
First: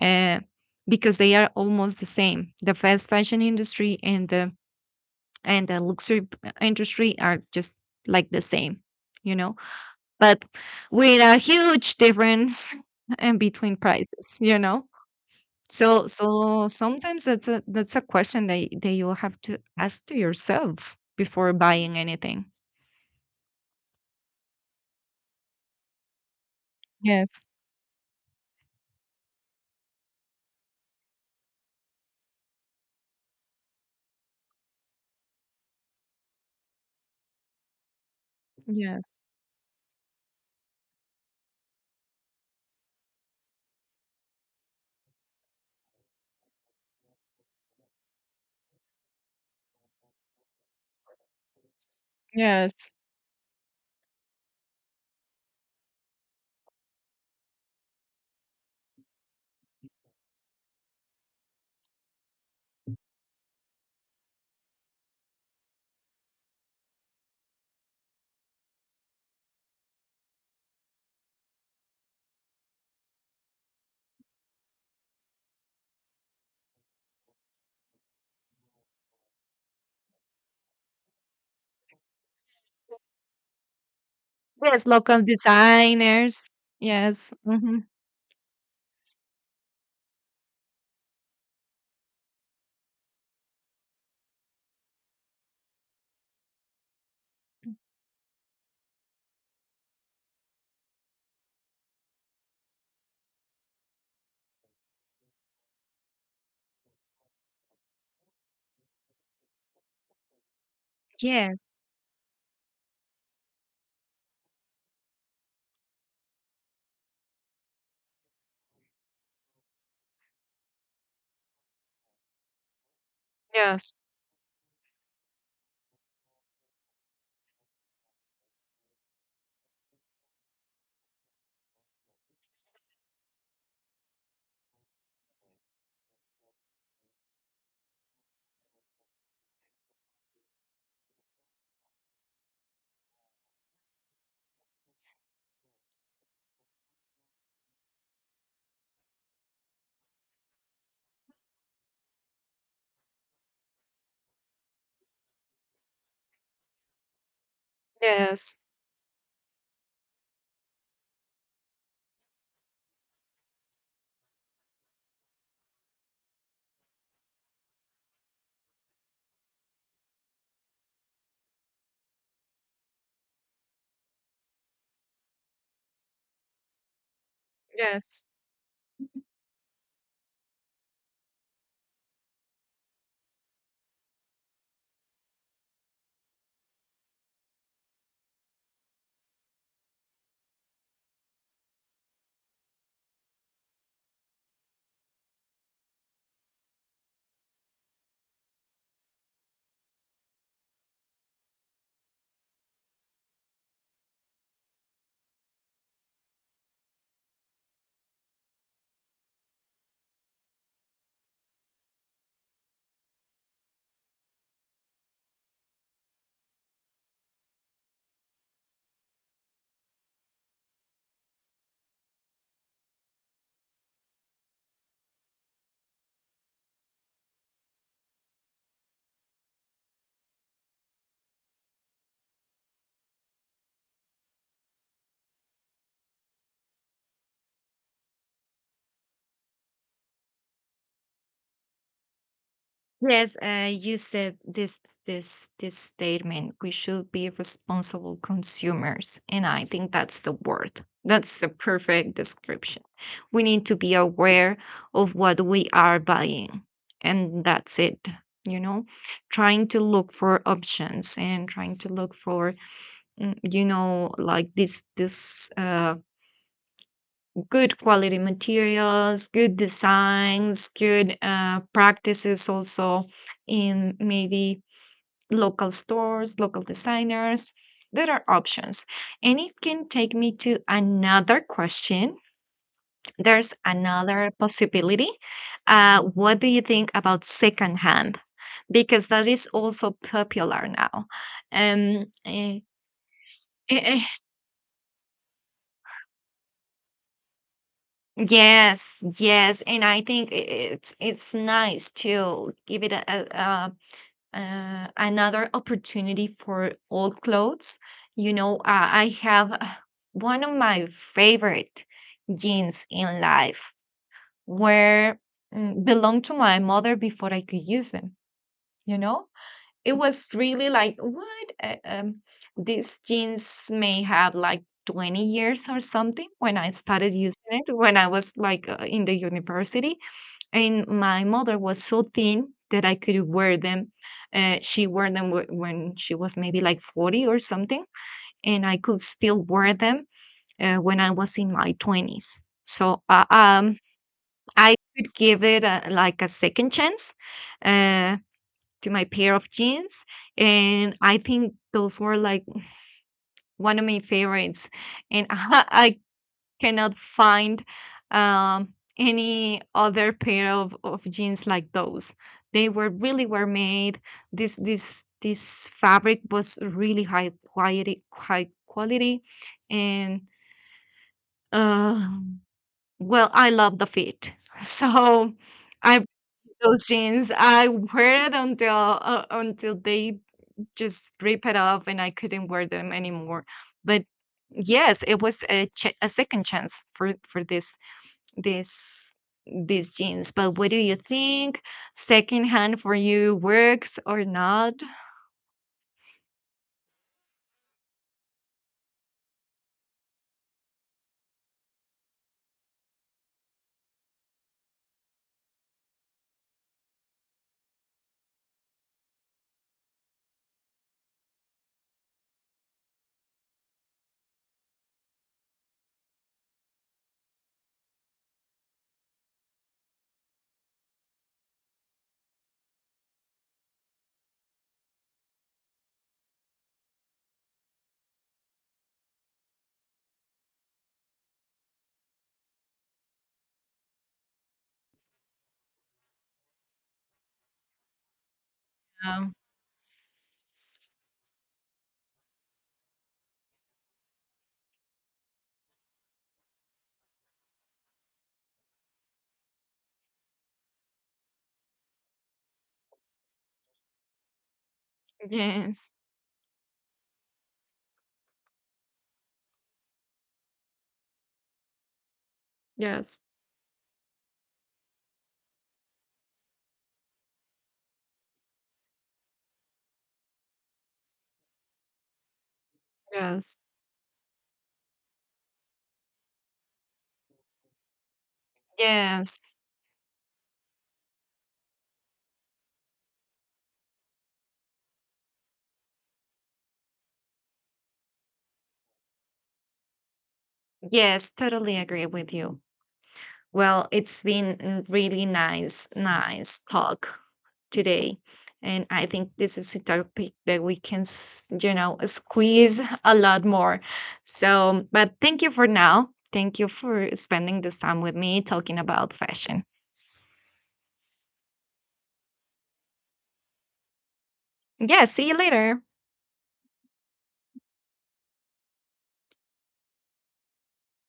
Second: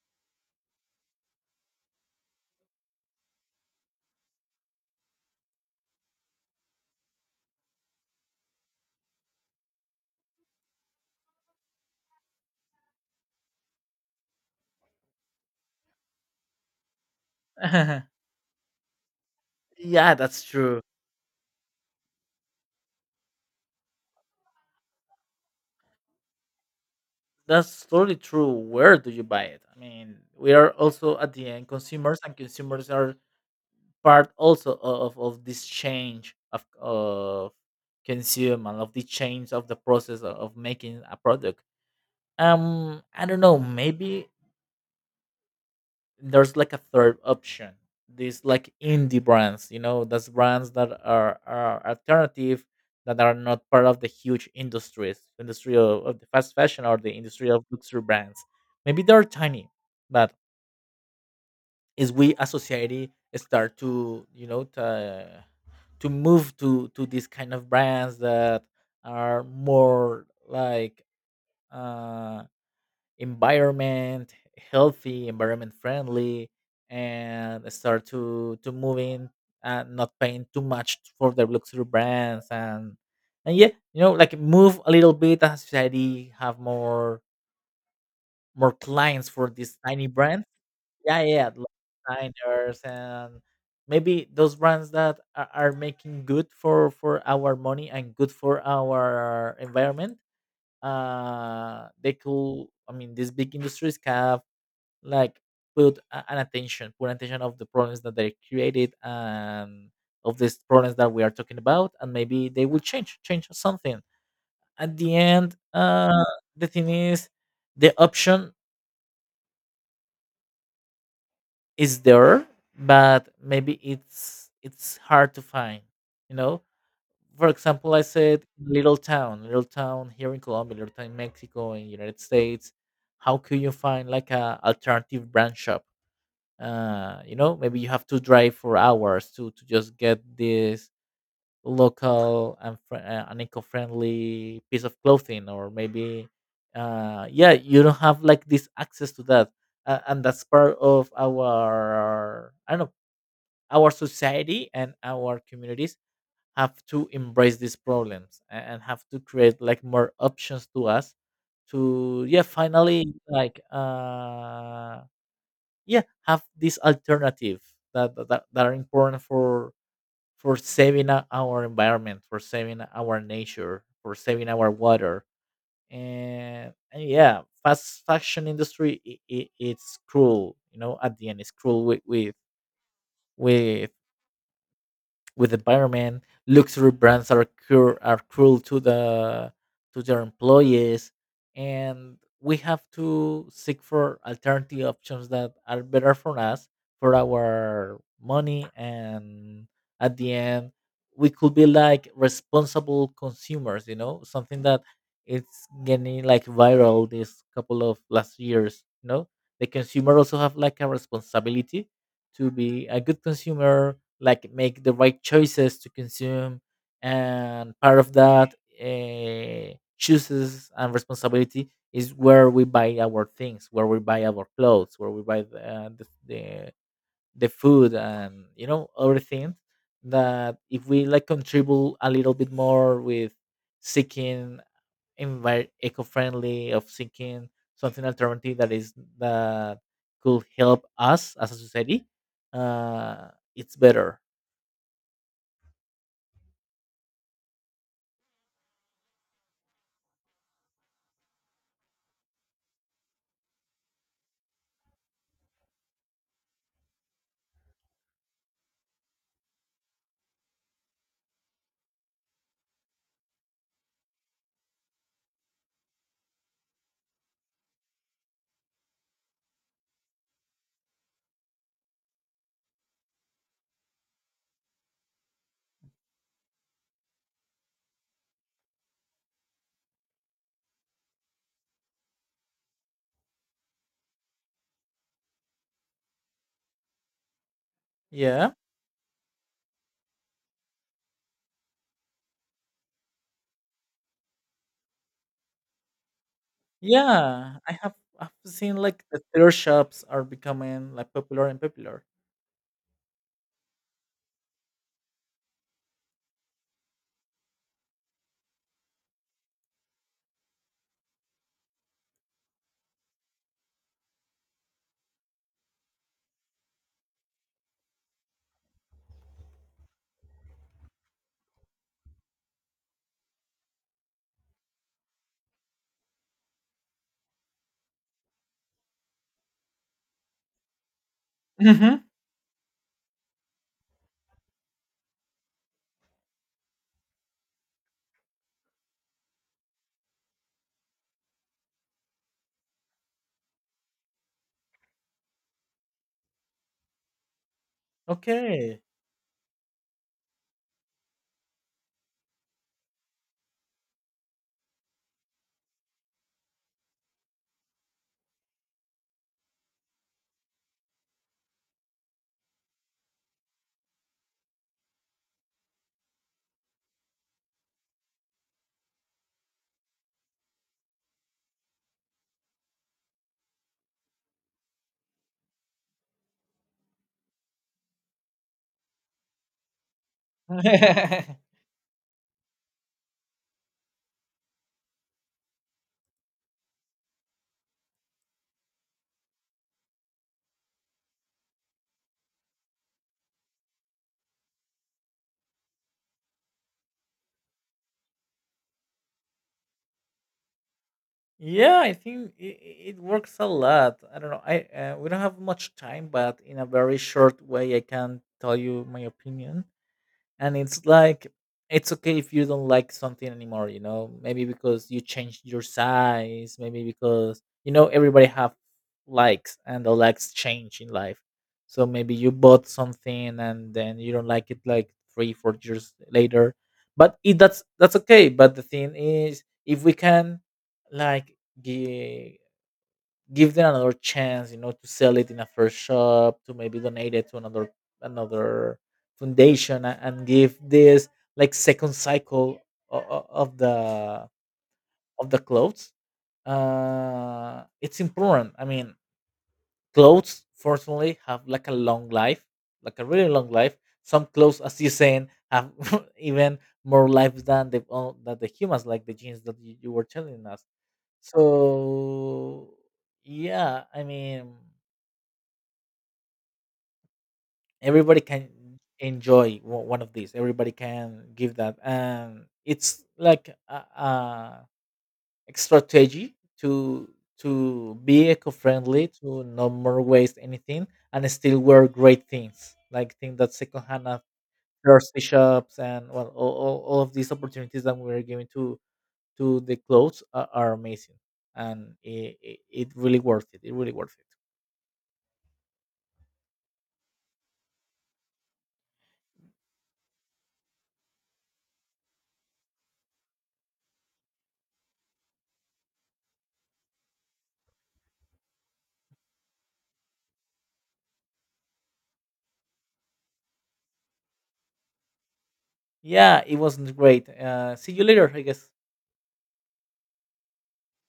Speaker 1: uh, because they are almost the same. The fast fashion industry and the luxury industry are just like the same, you know, but with a huge difference [LAUGHS] and between prices, you know. So sometimes that's a question that, that you have to
Speaker 2: [LAUGHS]
Speaker 1: ask
Speaker 2: Yeah,
Speaker 1: to
Speaker 2: that's true.
Speaker 1: yourself before buying anything. Yes.
Speaker 2: That's totally true. Where do you buy it? I mean, we are also at the end consumers, and consumers are part also of this change of consume of the
Speaker 1: Yes.
Speaker 2: change of the process of making a product. I don't know, maybe there's like a third option. These like indie brands, that's brands that are alternative,
Speaker 1: Yes.
Speaker 2: that are not part of the huge industries industry of the fast fashion or the industry of luxury brands. Maybe they're tiny, but as we, as society, start to move to these kind of brands that are more like, uh, environment healthy, environment friendly, and start to move in, and not paying too much for the luxury brands, and yeah, like move
Speaker 1: Yes,
Speaker 2: a little
Speaker 1: local
Speaker 2: bit, as society
Speaker 1: designers.
Speaker 2: have more,
Speaker 1: Yes. Hmm.
Speaker 2: more clients for these tiny brands. Yeah, yeah, yeah, like diners, and maybe those brands that are making good for our money and good for our environment. They could. I mean, these big industries can like put attention of the problems that they created and of these problems that we are talking
Speaker 1: Yes.
Speaker 2: about, and maybe they will change something. At the end, the thing is, the option is there, but maybe
Speaker 1: Yes.
Speaker 2: it's hard to find. You know, for example, I said little town here in Colombia, little town in Mexico, in United States. How could you find like a alternative brand shop? Maybe you have to drive for hours to just get this local an eco-friendly piece of clothing, or maybe, yeah, you don't have like this access to that, and that's part of our, I don't know, our society and our communities have to embrace these problems,
Speaker 1: Yes.
Speaker 2: and have to create like more options to us to finally, like, yeah have this alternative that are important for saving our environment, for saving our nature, for saving our water. And, yeah, fast
Speaker 1: Yes.
Speaker 2: fashion industry, I it's cruel, at the end it's cruel with, with with the environment. Luxury brands are cruel to the to their employees, and we have to seek for alternative options that are better for us, for our money, and at the end, we could be like responsible consumers. You know, something that it's getting like viral this couple of last years. You know, the consumer also have like a responsibility to be a good consumer, like make the right choices to consume, and part of that, choices and responsibility is where we buy our things, where we buy our clothes, where we buy the food, and everything. That if we like contribute a little bit more with seeking, eco-friendly of thinking, something alternative that could help us as a society, uh
Speaker 1: Yes,
Speaker 2: it's
Speaker 1: you
Speaker 2: better.
Speaker 1: said this this statement. We should be responsible consumers, and I think that's the word. That's the perfect description. We need to be aware of what we are buying, and that's it. You know, trying to look for options and trying to look for, you know, like this good quality materials, good designs, good practices also in maybe local stores, local designers. There are options. And it can take me to another question. There's another possibility. What do you think about secondhand?
Speaker 2: Yeah,
Speaker 1: Because that is also popular now. Um, eh, [LAUGHS]
Speaker 2: yeah, I've seen
Speaker 1: Yes,
Speaker 2: like the tailor
Speaker 1: yes, and I
Speaker 2: shops are
Speaker 1: think
Speaker 2: becoming like
Speaker 1: it's
Speaker 2: popular and
Speaker 1: nice
Speaker 2: popular.
Speaker 1: to give it a another opportunity for old clothes. You know, I have one of my favorite jeans in life where, belonged to my mother before I could use them. You know, it was really like, what? These jeans may have like 20 years or something when I started using it, when I was like in the university. And my mother was
Speaker 2: Hmm.
Speaker 1: so thin that I could wear them. She wore them when she was maybe like 40 or something. And I could still wear them when I was in my 20s. So I could give it a, like a second chance. Uh,
Speaker 2: Okay.
Speaker 1: to my pair of jeans. And I think those were like one of my favorites. And [LAUGHS] I cannot find um, any other pair of jeans like those. They were really well made. This fabric was really high quality, and uh, I love the fit. [LAUGHS] So I bought those jeans. I wear it until they just
Speaker 2: [LAUGHS]
Speaker 1: rip it off, and I couldn't wear them anymore. But yes, it was a, a second chance for this this these jeans. But what do you think? Secondhand for you works or not?
Speaker 2: Yeah, I think it works a lot. I don't know, I we don't have much time, but in a very short way I can tell you my opinion. And it's like it's okay if you don't like something anymore, maybe because you changed your size, maybe because everybody have likes, and the likes change in life, so maybe you bought something and then you don't like it like 3 or 4 years later. But it, that's okay. But the thing is if we can like give give them another chance, to sell it in a first shop, to maybe donate it to another another
Speaker 1: Um,
Speaker 2: foundation, and give this like second cycle o- o- of the of the clothes. It's important. I mean, clothes fortunately have like a long life, like a really long life. Some clothes, as you saying, have
Speaker 1: yes,
Speaker 2: [LAUGHS] even more life than the humans, like the genes that you were telling us. So
Speaker 1: yes,
Speaker 2: yeah, I mean. Everybody can enjoy one of these, everybody can give that, and it's like
Speaker 1: yes,
Speaker 2: a strategy to be eco-friendly,
Speaker 1: yes,
Speaker 2: to no more waste anything, and still wear great things, like things that secondhand at 30 shops, and well, all of these opportunities that we're giving to the clothes are, amazing.
Speaker 1: yes. Totally
Speaker 2: And
Speaker 1: agree with you.
Speaker 2: it really worth it, it
Speaker 1: Well,
Speaker 2: really worth
Speaker 1: it's
Speaker 2: it.
Speaker 1: been a really nice, nice talk today. And I think this is a topic that we can, you know, squeeze a lot more. So, but thank you for now. Thank you for spending this time with me talking about fashion. Yeah, see you later.
Speaker 2: Yeah, it wasn't great, see you later I guess.